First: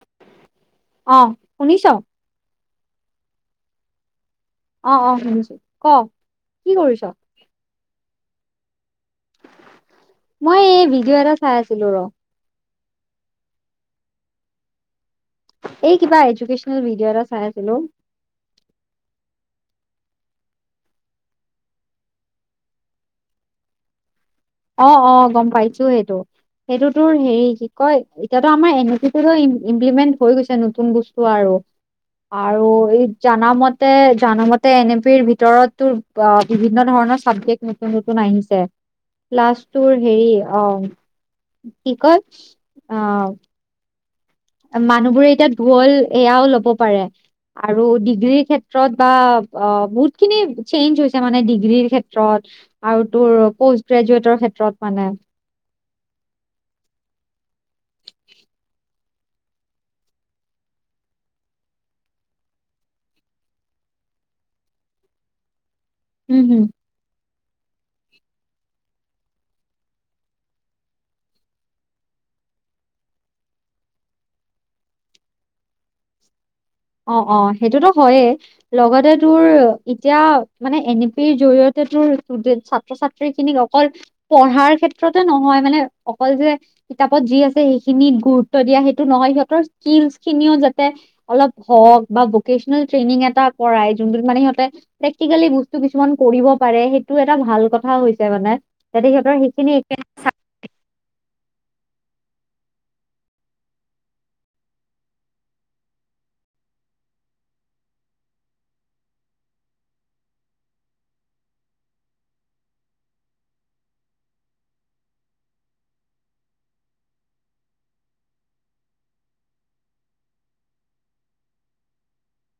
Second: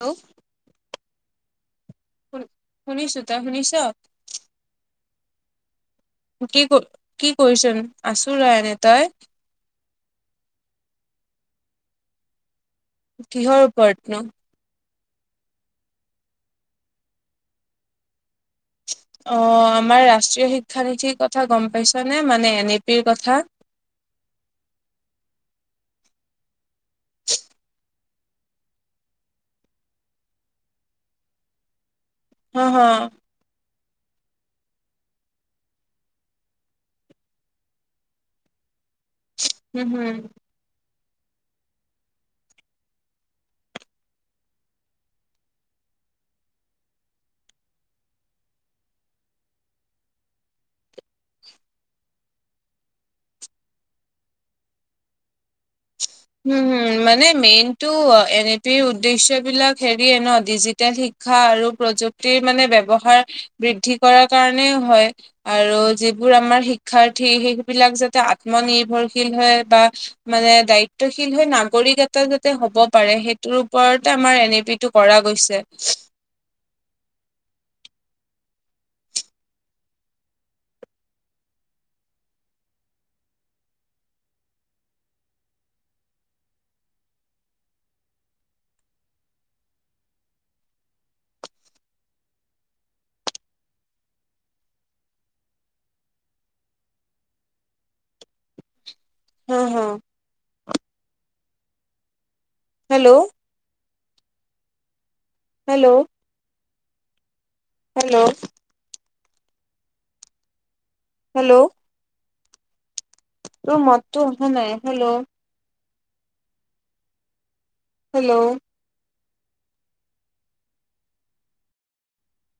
Hello অঁহ', -শুনিছ? শু-শুনিছো। তই শুনিছ? অঁ-অঁ', - শুনিছো। ক? কি' ক' কি' কৰিচ ন? আছো ৰ' এনেই। তই? মই এই ভিডিঅ' এটা চাই আছিলো ৰ'। কিহৰ ওপৰত নো? এই কিবা এডুকেশ্যনেল ভিডিঅ' এটা চাই আছিল। অ' আমাৰ ৰাষ্ট্ৰীয় শিক্ষানীতিৰ কথা গম পাইছ নে? মানে এন এ পিৰ কথা। অঁ-অঁ, গম পাইছো সেইটো। সেইটো তোৰ হেৰি কি কয়- এতিয়াতো আমাৰ এন এ পিৰতোৰ ইমপ্লিমেন্ট হৈ গৈছে নতুন বস্তু আৰু। হ আৰু হ এই- জানাৰ মতে জান মতে এন এম পিৰ ভিতৰত তোৰ অ' বিভিন্ন ধৰণৰ চাবজেক্ট- নতুন-নতুন আহিছে। প্লাষ্ট উম তোৰ হম হেৰি অহ', - কি কয়, অহ', -। মানুহবোৰে এতিয়া গ'ল এয়াও ল'ব পাৰে। আৰু ডিগ্ৰীৰ ক্ষেত্ৰত বা অঁ' বহুতখিনি চেঞ্জ হৈছে মানে ডিগ্ৰীৰ ক্ষেত্ৰত আৰু তোৰ পষ্ট গ্ৰেজুৱেটৰ ক্ষেত্ৰত মানে। উম, হুম মানে মেইনটো এন এ পিৰ উদ্দেশ্য বিলাক হেৰিয়ে ন' ডিজি শিক্ষা আৰু প্ৰযুক্তিৰ মানে ব্যৱহাৰ বৃদ্ধি কৰাৰ কাৰণেও হয় আৰু যি বোৰ হম আমাৰ হম শিক্ষাৰ্থী সেইবিলাক যাতে আত্মনিৰ্ভৰশীল হয় বা মানে দায়িত্ব শীল হৈ নাগৰিক এটা যাতে হ'ব পাৰে সেইটোৰ ওপৰতে আমাৰ এন এ পি টো কৰা গৈছে। অঁ অঁ' সেইটোতো হয়য়েই। লগতে তোৰ এতিয়া মানে এন এ পিৰ জৰিয়তে তোৰ টোটেল ছাত্ৰ-ছাত্ৰী খিনিক অকল পঢ়াৰ ক্ষেত্ৰতে নহয় মানে অকল যে কিতাপত যি আছে সেইখিনিত গুৰুত্ব দিয়া সেইটো নহয়, সিহঁতৰ স্কিলচ খিনিও যাতে অলপ হওক বা ভকেচনেল ট্ৰেইনিং এটা কৰাই যোনটোত মানে সিহঁতে প্ৰেক্টিকেলি বস্তু কিছুমান কৰিব পাৰে সেইটো এটা ভাল কথা হৈছে মানে। তাতে সিহঁতৰ হা, সেইখিন হা, হেল্লো'। হেল্লো'। হেল্লো'। হেল্লো'। তোৰ মততো অহা নাই, হেল্লো'। হেল্লো'।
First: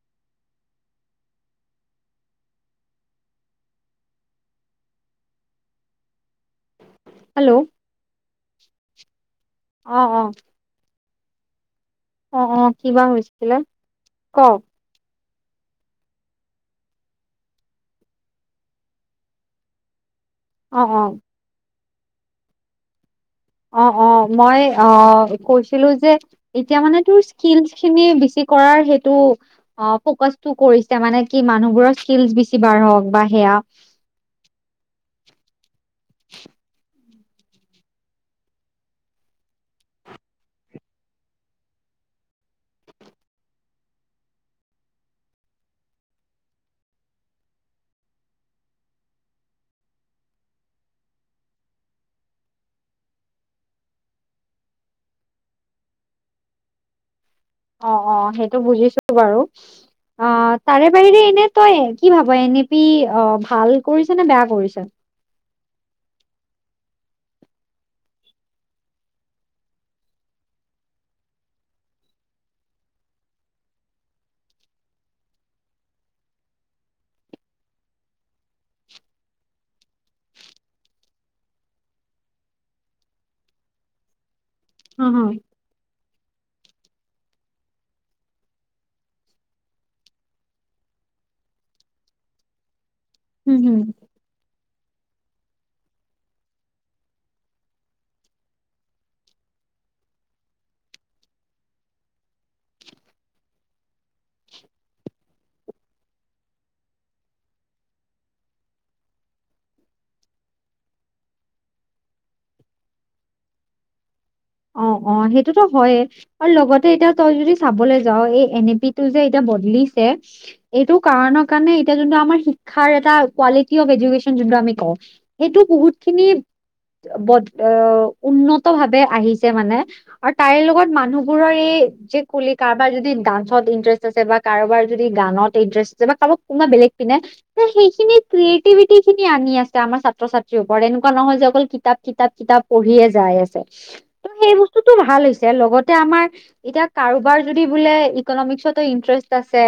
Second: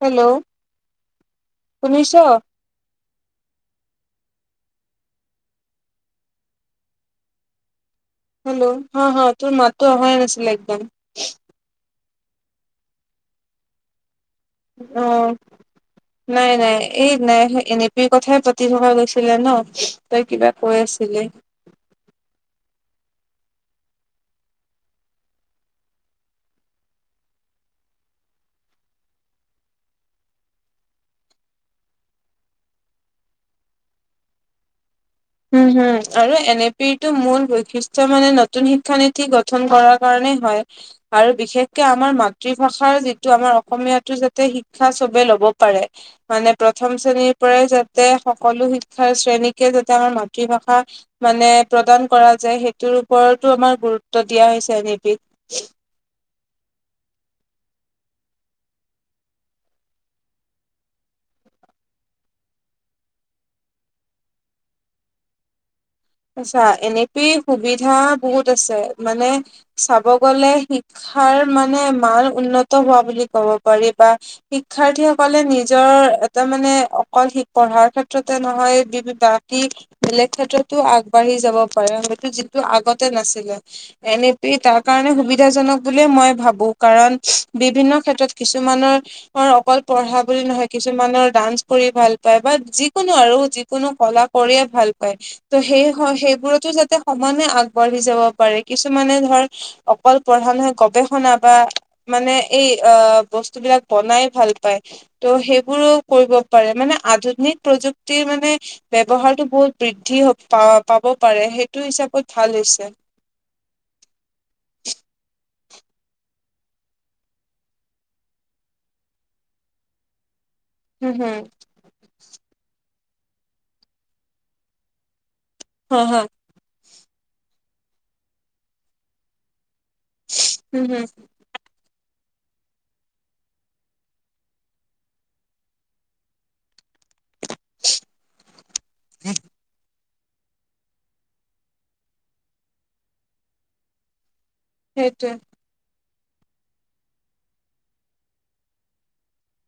হেল্লো' শুনিছ? হেল্লো'। হেল্লো' হা হা, তোৰ মততো অ', অহাই নাছিলে একদম। অঁ অঁ' কিবা হৈছিলে, কওক? অঁ। নাই নাই, এই নাই এন এ পিৰ কথাই পাতি থকা গৈছিলে ন' তই কিবা কৈ অ', অ'। আছিলি। অঁ অঁ' মই অঁ' কৈছিলো যে এতিয়া মানে তোৰ স্কিলছ খিনি বেছি কৰাৰ সেইটো অঁ' ফকাচটো কৰিছে মানে কি মানুহবোৰৰ স্কিলচ বেছি বাঢ়িক বা সেয়া উমঁ' হুম আৰু এন এ পিটো মূল বৈশিষ্টয় মানে নতুন শিক্ষানীতি গঠন কৰাৰ কাৰণেই হয়। আৰু বিশেষকে আমাৰ মাতৃভাষাৰ যিটো আমাৰ অসমীয়াতো যাতে শিক্ষা চবে ল'ব পাৰে। মানে প্ৰথম শ্ৰেণীৰ পৰাই যাতে সকলো শিক্ষাৰ শ্ৰেণীকে যাতে আমাৰ মাতৃভাষা মানে প্ৰদান কৰা যায়। সেইটোৰ ওপৰতো আমাৰ গুৰুত্ব দিয়া হৈছে এনে পি। অঁ অঁ' সেইটো বুজিছো বাৰু। অঁ' তাৰে বাহিৰে এনে তই কি ভাব এনে পি অঁ' ভাল কৰিছে নে বেয়া কৰিছে? আচ্ছা' এনেকেই সুবিধা বহুত আছে মানে চাব গ'লে শি ক্ষাৰ মানে মান উন্নত হোৱা বুলি ক'ব পাৰি বা শিক্ষাৰ্থীসকলে নিজৰ এটা মানে অকল শিক পঢ়াৰ ক্ষেত্ৰতে নহয় বি বাকী বেলেগ ক্ষেত্ৰত টো আগবাঢ়ি যাব পাৰে সেইটো যিটো আগতে নাছিলে। এনেতেই তাত অ কাৰণে হ সুবিধাজনক বুলিয়ে মই ভাবো। কাৰণ বিভিন্ন ক্ষেত্ৰত কিছুমানৰ অকল পঢ়া বুলি নহয় কিছুমানৰ ডান্স কৰি ভাল পায় বা যি কোনো আৰু হুম হুম যিকোনো কলা কৰিয়ে ভাল পায়। ত' সেই সেইবোৰতো যাতে সমানে আগবাঢ়ি যাব পাৰে। কিছুমানে ধৰ অকল পঢ়া নহয় গৱেষণা বা মানে এই আহ' বস্তু বিলাক বনাই ভাল পায়। ত' সেইবোৰো কৰিব পাৰে মানে আধুনিক প্ৰযুক্তিৰ মানে ব্যৱহাৰটো বহুত বৃদ্ধি পা-পাব পাৰে সেইটো হিচাপত ভাল হৈছে। অঁ অঁ' সেইটোতো হয়য়ে। আৰু লগতে এতিয়া তই যদি চাবলৈ যাও এই এন এ পি টো যে এতিয়া বদলিছে এইটো হম হম কাৰণৰ কাৰণে এতিয়া যোনটো আমাৰ শিক্ষাৰ এটা কোৱালিটি অফ এডুকেশ্যন যোনটো আমি কওঁ সেইটো বহুত হা হা খিনি বদ অ উন্নত ভাৱে আহিছে মানে। আৰু তাইৰ হম লগত হম মানুহবোৰৰ এই যে বুলি কাৰোবাৰ যদি ডান্সত ইন্টাৰেষ্ট আছে বা কাৰোবাৰ যদি গানত ইন্টাৰেষ্ট আছে বাোব কোনোবা বেলেগ পিনে সেইখিনি ক্ৰিয়েটিভিটি খিনি আনি আছে আমাৰ ছাত্ৰ ছাত্ৰী এনেকুৱা নহয় যে অকল কিতাপ কিতাপ কিতাপ পঢ়িয়ে যাই আছে, ত সেইবোৰ টো ভাল সেইটোৱে হৈছে, লগতে আমাৰ এতিয়া কাৰোবাৰ যদি বোলে ইকনমিক্সতো ইন্টাৰেষ্ট আছে।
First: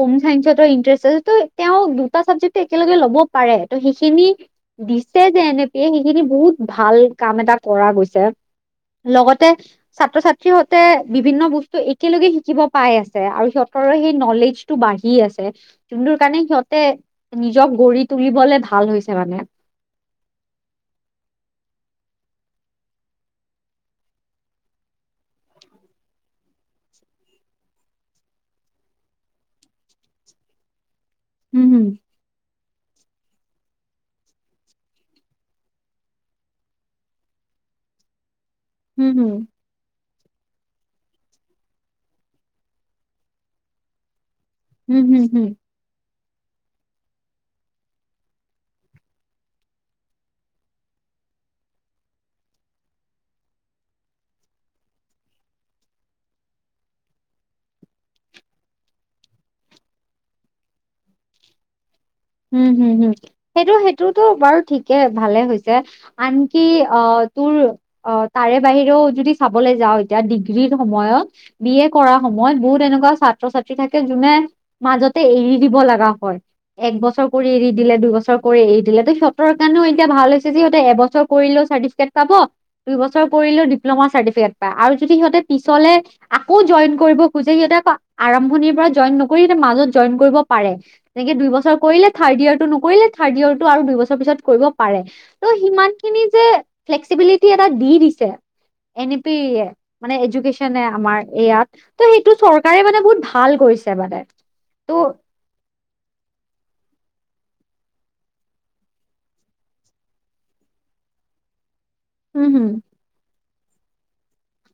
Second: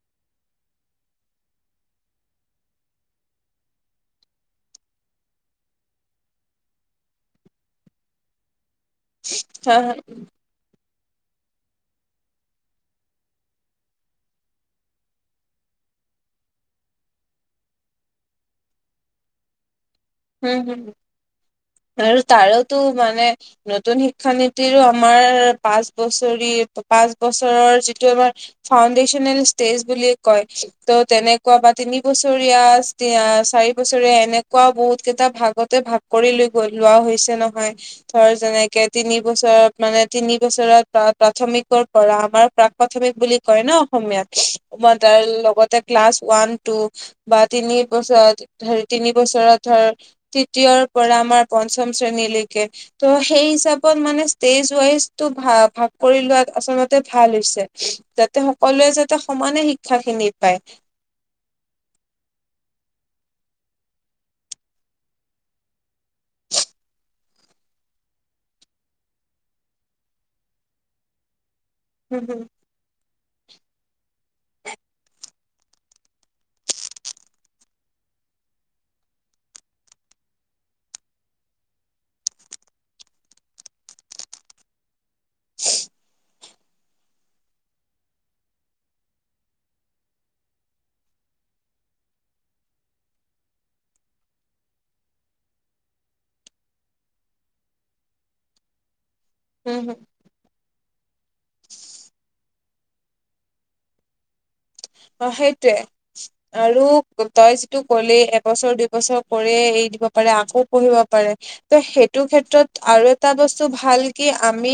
হোম চাইন্সত ইন্টাৰেষ্ট আছে ত' তেওঁ দুটা চাবজেক্ট একেলগে ল'ব পাৰে। ত সেইখিনি দিছে যে এনেকেই সেইখিনি বহুত ভাল কাম এটা কৰা গৈছে। লগতে হা হা ছাত্ৰ ছা ত্ৰী সিহঁতে বিভিন্ন বস্তু একেলগে শিকিব পাই আছে আৰু সিহঁতৰ সেই নলেজটো বাঢ়ি আছে। যোনটোৰ কাৰণে সিহঁতে নিজক গঢ়ি তুলিবলে ভাল হৈছে মানে। হম হম আৰু তাৰোতো মানে নতুন শিক্ষানীতিৰো আমাৰ পাঁচ বছৰি পাঁচ বছৰৰ যিটো আমাৰ ফাউণ্ডেশচনেল ষ্টেজ বুলিয়ে কয়, ত তেনে কুৱা উম বা হুম, তিন বছৰীয়া চাৰি বছৰীয়া এনেকুৱাও বহুত কেইটা ভাগতে ভাগ কৰি লৈ গৈ লোৱা হৈছে নহয়, ধৰ যেনেকে হুম তিনি হুম, বছৰ মানে তিনি বছৰত প্ৰাথমিকৰ পৰা আমাৰ প্ৰাক প্ৰাথমিক বুলি কয় ন অসমীয়াত। মই হুম তাইৰ হুম হুম। লগতে ক্লাছ ওৱান টু বা তিনি বছৰত হেৰি তিনি বছৰত ধৰ তৃতীয়ৰ পৰা আমাৰ পঞ্চম শ্ৰেণীলৈকে ত' সেই হিচাপত মানে ষ্টেজ ৱাইজটো ভা ভাগ কৰি লোৱাত আচলতে ভাল হৈছে। যাতে সকলোৱে যাতে সমানে শিক্ষা খিনি পায়। উম হুম হুম সেইটো সেইটোতো বাৰু ঠিকে ভালে হৈছে। আনকি অঁ তোৰ অঁ তাৰে বাহিৰেও যদি চাবলৈ যাওঁ এতিয়া ডিগ্ৰীৰ সময়ত বি এ কৰাৰ উম, হুম। সময়ত বহুত এনেকুৱা ছা ছাত্ৰ ছাত্ৰী থাকে, যোনে মাজতে এৰি দিব লগা হয়। একব ছৰ কৰি এৰি দিলে, দুইবছৰ কৰি এৰি দিলে, তো সিহঁতৰ কাৰণেও এতিয়া ভাল হৈছে যে সিহঁতে এবছৰ কৰিলেও চাৰ্টিফিকেট পাব, দুই বছৰ কৰিলেও ডিপ্ল'মাৰ চাৰ্টিফিকে পায়, আৰু যদি সিহঁতে পিছলে আ কৌ জইন কৰিব খোজে সিহঁতেক আৰম্ভণিৰ পৰা জইন নকৰিতে মাজত জইন কৰিব পাৰে। তেনেকে দুই বছৰ কৰিলে থাৰ্ড ইয়েৰটো নকৰিলে, থাৰ্ড ইয়েৰটো আৰু দুইবছৰ পিছত কৰিব পাৰে। ত' সিমান খিনি যে ফ্লেক্সিবিলিটি এটা দি দিছে। এনে পি উম, হুম, মানে এডুকেশ্ব নে আমাৰ ইয়াত ত সেইটো চৰকাৰে মানে বহুত ভাল কৰিছে মানে, ত' অঁ, সেইটোৱে। আৰু তই যিটো ক'লে এবছৰ দুই বছৰ কৰি এৰি দিব পাৰে আকৌ পঢ়িব পাৰে। ত' সেইটো হম হম ক্ষেত্ৰত আৰু এটা বস্তু ভাল কি আমি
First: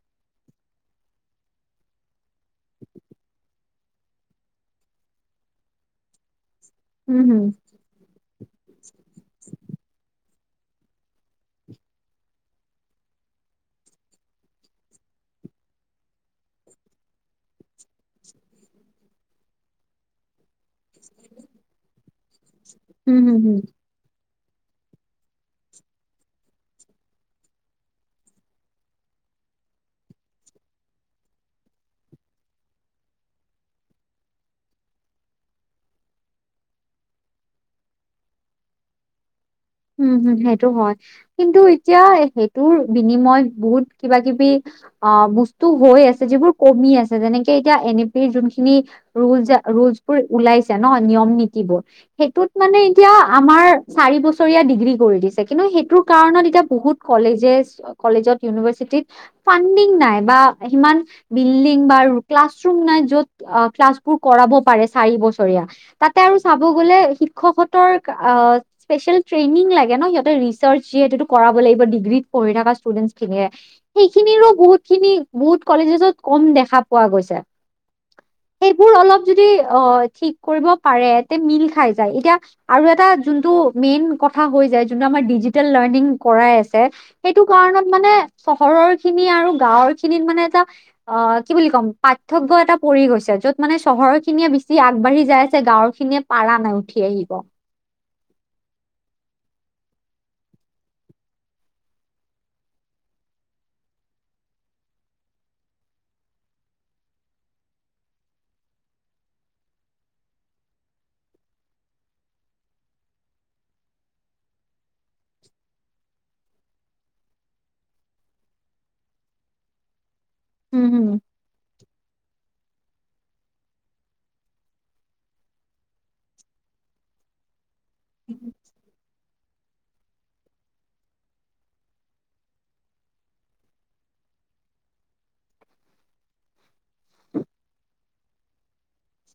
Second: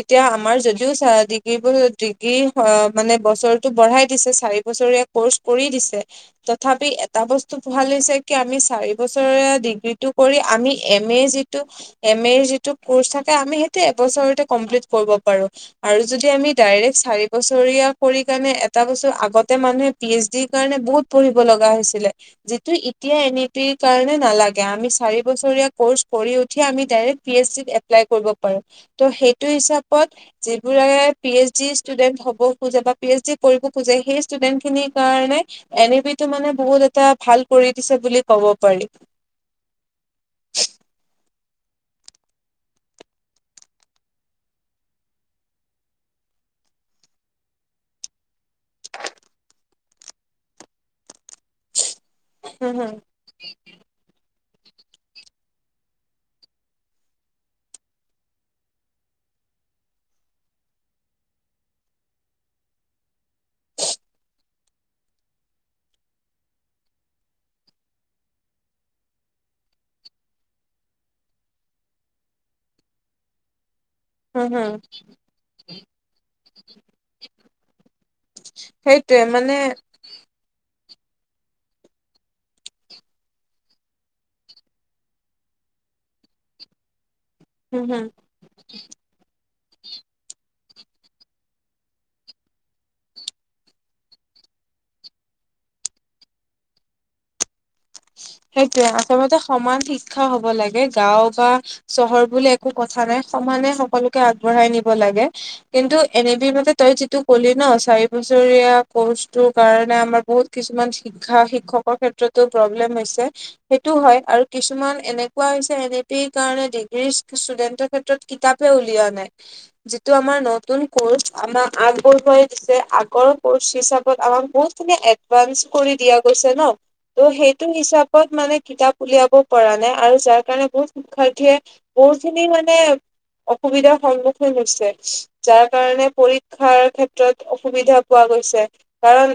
এতিয়া আমাৰ যদিও চ ডিগ্ৰী বোৰ ডিগ্ৰী অ মানে বছৰটো বঢ়াই দিছে, চাৰি বছৰীয়া কৰ্চ কৰি দিছে। তথাপি হম এটা হম বস্তু ভাল হৈছে কি আমি চাৰি বছৰে ডিগ্ৰীটো কৰি আমি এম এ যিটো এম এৰ যিটো কৰ্চ থাকে আমি সেইটো এবছৰতে কমপ্লিট কৰিব পাৰো। আৰু যদি আমি ডাইৰেক্ট চাৰি বছৰীয়া কৰি কেনে তাৰ পিছত আগতে মানুহে পি এইচ ডিৰ কাৰণে বহুত পঢ়িব লগা হৈছিলে। যি টো এতিয়া হম হম হম এনেতে সেই কাৰণে নালাগে, আমি চাৰি বছৰীয়া কৰ্চ কৰি উঠি আমি ডাইৰেক্ট পি এইচ ডিত এপ্লাই কৰিব পাৰো। ত সেইটো হিচাপত যিবোৰে পি এইচ ডি ষ্টুডেন্ট হ'ব খোজে বা পি এইচ ডি কৰিব খোজে সেই ষ্টুডেন্ট খিনিৰ কাৰণে এন এ বি তো মানে বহুত এটা ভাল কৰি দিছে বুলি ক'ব পাৰি। উম হম সেইটো হয়। কিন্তু এতিয়া সেইটোৰ বিনিময় বহুত কিবা কিবি অ বস্তু হৈ আছে যিবোৰ কমি আছে, যেনেকে এতিয়া এন এ পিৰ যোনখিনি খিনি ৰুল ৰুলচবোৰ ওলাইছে ন নিয়ম নীতি বোৰ সেইটোত হম মানে হম এতিয়া আমাৰ চাৰি বছৰ ডিগ্ৰী কৰি দিছে, কিন্তু সেইটোৰ কাৰণত এতিয়া বহুত কলেজেছ কলেজত ইউনিভাৰ্চিটিত ফাডিং নাই বা সিমান বিল্ডিং বা ক্লাছ ৰুম নাই য'ত ক্লাছবোৰ কৰাব পাৰে চাৰি বছৰীয়া। তাতে আৰু চাব গ'লে শিক্ষকহতৰ স্পেচিয়েল ট্ৰেইনিং লাগে ন সিহঁতে ৰিচাৰ্চ যেহেতু সেইটো কৰাব লাগিব ডিগ্ৰীত পঢ়ি থকা ষ্টুডেন্ট খিনিয়ে হম সেইখিনিৰো হম বহুত খিনি বহুত কলেজেত কম দেখা পোৱা গৈছে। সেইবোৰ সেইটোৱে অলপ যদি মানে অ ঠিক কৰিব পাৰে তে মিল খাই যায়। এতিয়া আৰু এটা যোনটো মেইন কথা হৈ যায় যোনটো আমাৰ ডিজিটেল লাৰ্নিং কৰাই আছে সেইটো হম কাৰণত হম মানে চহৰৰ খিনি আৰু গাঁৱৰ খিনিত মানে এটা অ কি বুলি ক'ম পাৰ্থক্য এটা পৰি গৈছে, যত মানে চহৰ খিনিয়ে বেছি আগবাঢ়ি যাই আছে গাঁৱৰ খিনিয়ে পাৰা নাই উঠি আহিব। সেইটোয়ে আচলতে সমান শিক্ষা হ'ব লাগে গাঁও বা চহৰ বুলি একো কথা নাই সমানে সকলোকে আগবঢ়াই নিব লাগে। কিন্তু এনেবি মাতে তই যিটো ক'লি ন চাৰি বছৰীয়া কৰ্চটো কাৰণে আমাৰ বহুত কিছুমান শিক্ষা শিক্ষকৰ ক্ষেত্ৰতো প্ৰব্লেম হৈছে সেইটো হয় আৰু কিছুমান এনেকুৱা হৈছে এন এ পি কাৰণে ডিগ্ৰীৰ ষ্টুডেন্টৰ কিতাপে উলিওৱা নাই যিটো আমাৰ উম, নতুন হুম, কোৰ্চ আমাৰ আগবঢ়োৱা আগৰ কোৰ্চ হিচাপত আমাক বহুত খিনি এডভান্স কৰি দিয়া গৈছে ন ত' সেইটো হিচাপত মানে কিতাপ উলিয়াব পৰা নাই আৰু যাৰ কাৰণে বহুত শিক্ষাৰ্থীয়ে বহুত খিনি মানে অসুবিধাৰ সন্মুখীন হৈছে। যাৰ কাৰণে পৰীক্ষাৰ ক্ষেত্ৰত অসুবিধা পোৱা গৈছে, কাৰণ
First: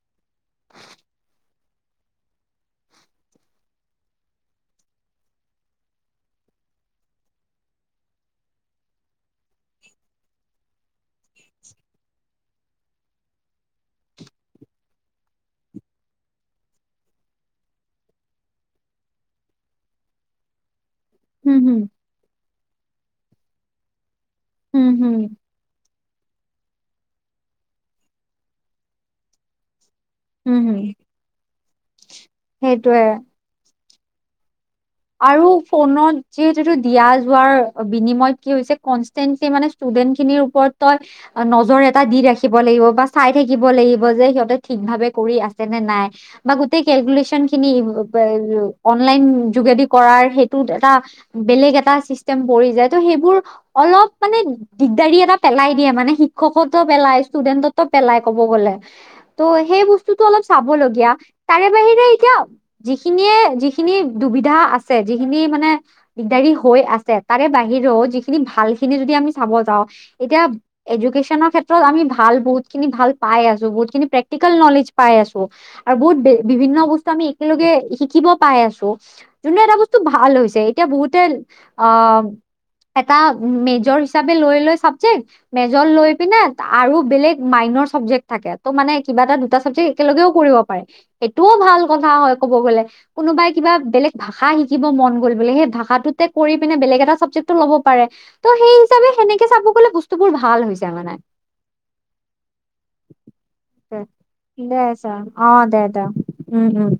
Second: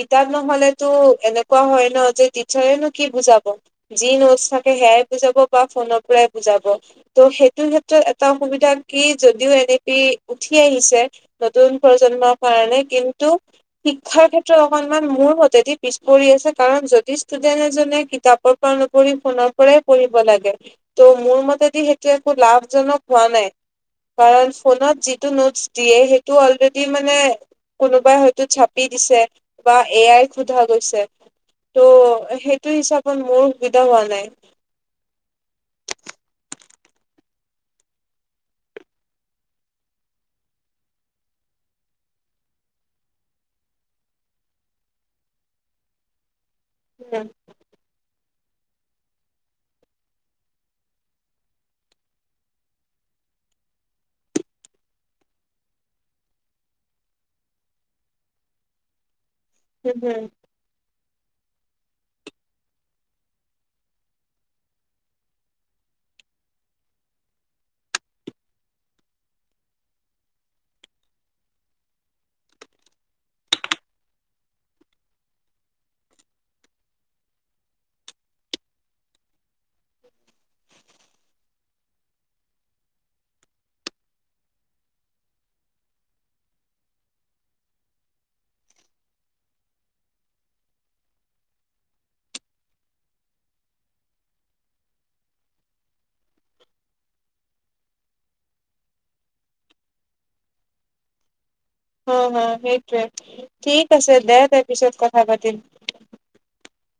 কিতাপ নহলেতো এনেকুৱা হয় ন যে টিচাৰ্ছৰে নো কি বুজাব। যি নোট থাকে সেয়াই বুজাব বা ফোনৰ পৰাই বুজাব। ত সেইটো ক্ষেত্ৰত এটা অসুবিধা কি যদিও এনেকি উঠি উঠি আহিছে নতুন প্ৰজন্মৰ কাৰণে কিন্তু শিক্ষাৰ ক্ষেত্ৰত অকনমান মোৰ মতেদি পিছ পৰি আছে কাৰণ যদি ষ্টুডেন্ট এজনে কিতাপৰ পৰা নপঢ়ি ফোনৰ পৰাই পঢ়িব লাগে ত' মোৰ হুম, মতেই হুম, দি সেইটো একো লাভজনক হোৱা নাই। কাৰণ হুম, ফোনত হুম, যিটো নোটছ দিয়ে সেই টো অলৰেডি মানে কোনোবাই হয়তো চাপি দিছে বা এ আই হুম, সোধা হুম, গৈছে ত' সেইটো সেইটোৱে। হিচাপত মোৰ সুবিধা হোৱা নাই। আৰু ফোনত যিহেতুটো দিয়া যোৱাৰ বিনিময়ত কি হৈছে কনষ্টেনলি মানে ষ্টুডেন্ট খিনিৰ ওপৰত তই নজৰ এটা দি ৰাখিব লাগিব বা চাই থাকিব লাগিব যে সিহঁতে ঠিক ভাবে কৰি আছে নে নাই। বা গোটেই হুম কেলকুলেছন খিনি অনলাইন যোগেদি কৰাৰ সেইটোত এটা বেলেগ এটা চিষ্টেম পৰি যায় ত সেইবোৰ অলপ মানে- দিগদাৰি এটা পেলাই দিয়ে মানে শিক্ষকতো পেলাই ষ্টুডেণ্টতো পেলাই কব গ'লে। ত' সেই হুম বস্তুতটো হুম অলপ- চাবলগীয়া তাৰে বাহিৰে এতিয়া যিখিনিয়ে যিখিনি দুুবিধা আছে- যিখিনি মানে- দিগদাৰি হৈ আছে তাৰে বাহিৰেও যিখিনি ভাল খিনি যদি আমি চাব যাওঁ এতিয়া- এডুকেশ্যনৰ ক্ষেত্ৰত আমি ভাল বহুতখিনি ভাল পাই আছো বহুতখিনি প্ৰেক্টিকেল নলেজ পাই আছো। আৰু বহুত বে বিভিন্ন বস্তু আমি একেলগে শিকিব পাই আছো। যোনটো এটা বস্তু ভাল হৈছে এতিয়া বহুতে, অ- এটা মেজৰ হিচাপে লৈ লয় চাবজেক্ট। মেজৰ লৈ পিনে আৰু বেলেগ মাইনৰ চাবজেক্ট থাকে ত' মানে কিবা এটা দুটা চাবজেক্ট- একেলগেও কৰিব পাৰে, সেইটোও ভাল কথা হয় ক'ব গলে কোনোবাই কিবা বেলেগ- ভাষা শিকিব মন গ'ল বোলে সেই ভাষাটোতে কৰি পিনে বেলেগ এটা চাবজেক্টটো ল'ব পাৰে। ত' সেই হিচাপে সেনেকে চাব গলে বস্তুবোৰ ভাল হৈছে মানে। হুম হুম সেইটোৱে, ঠিক আছে দে তই পিছত কথা পাতিম। দেটাও। উম হম।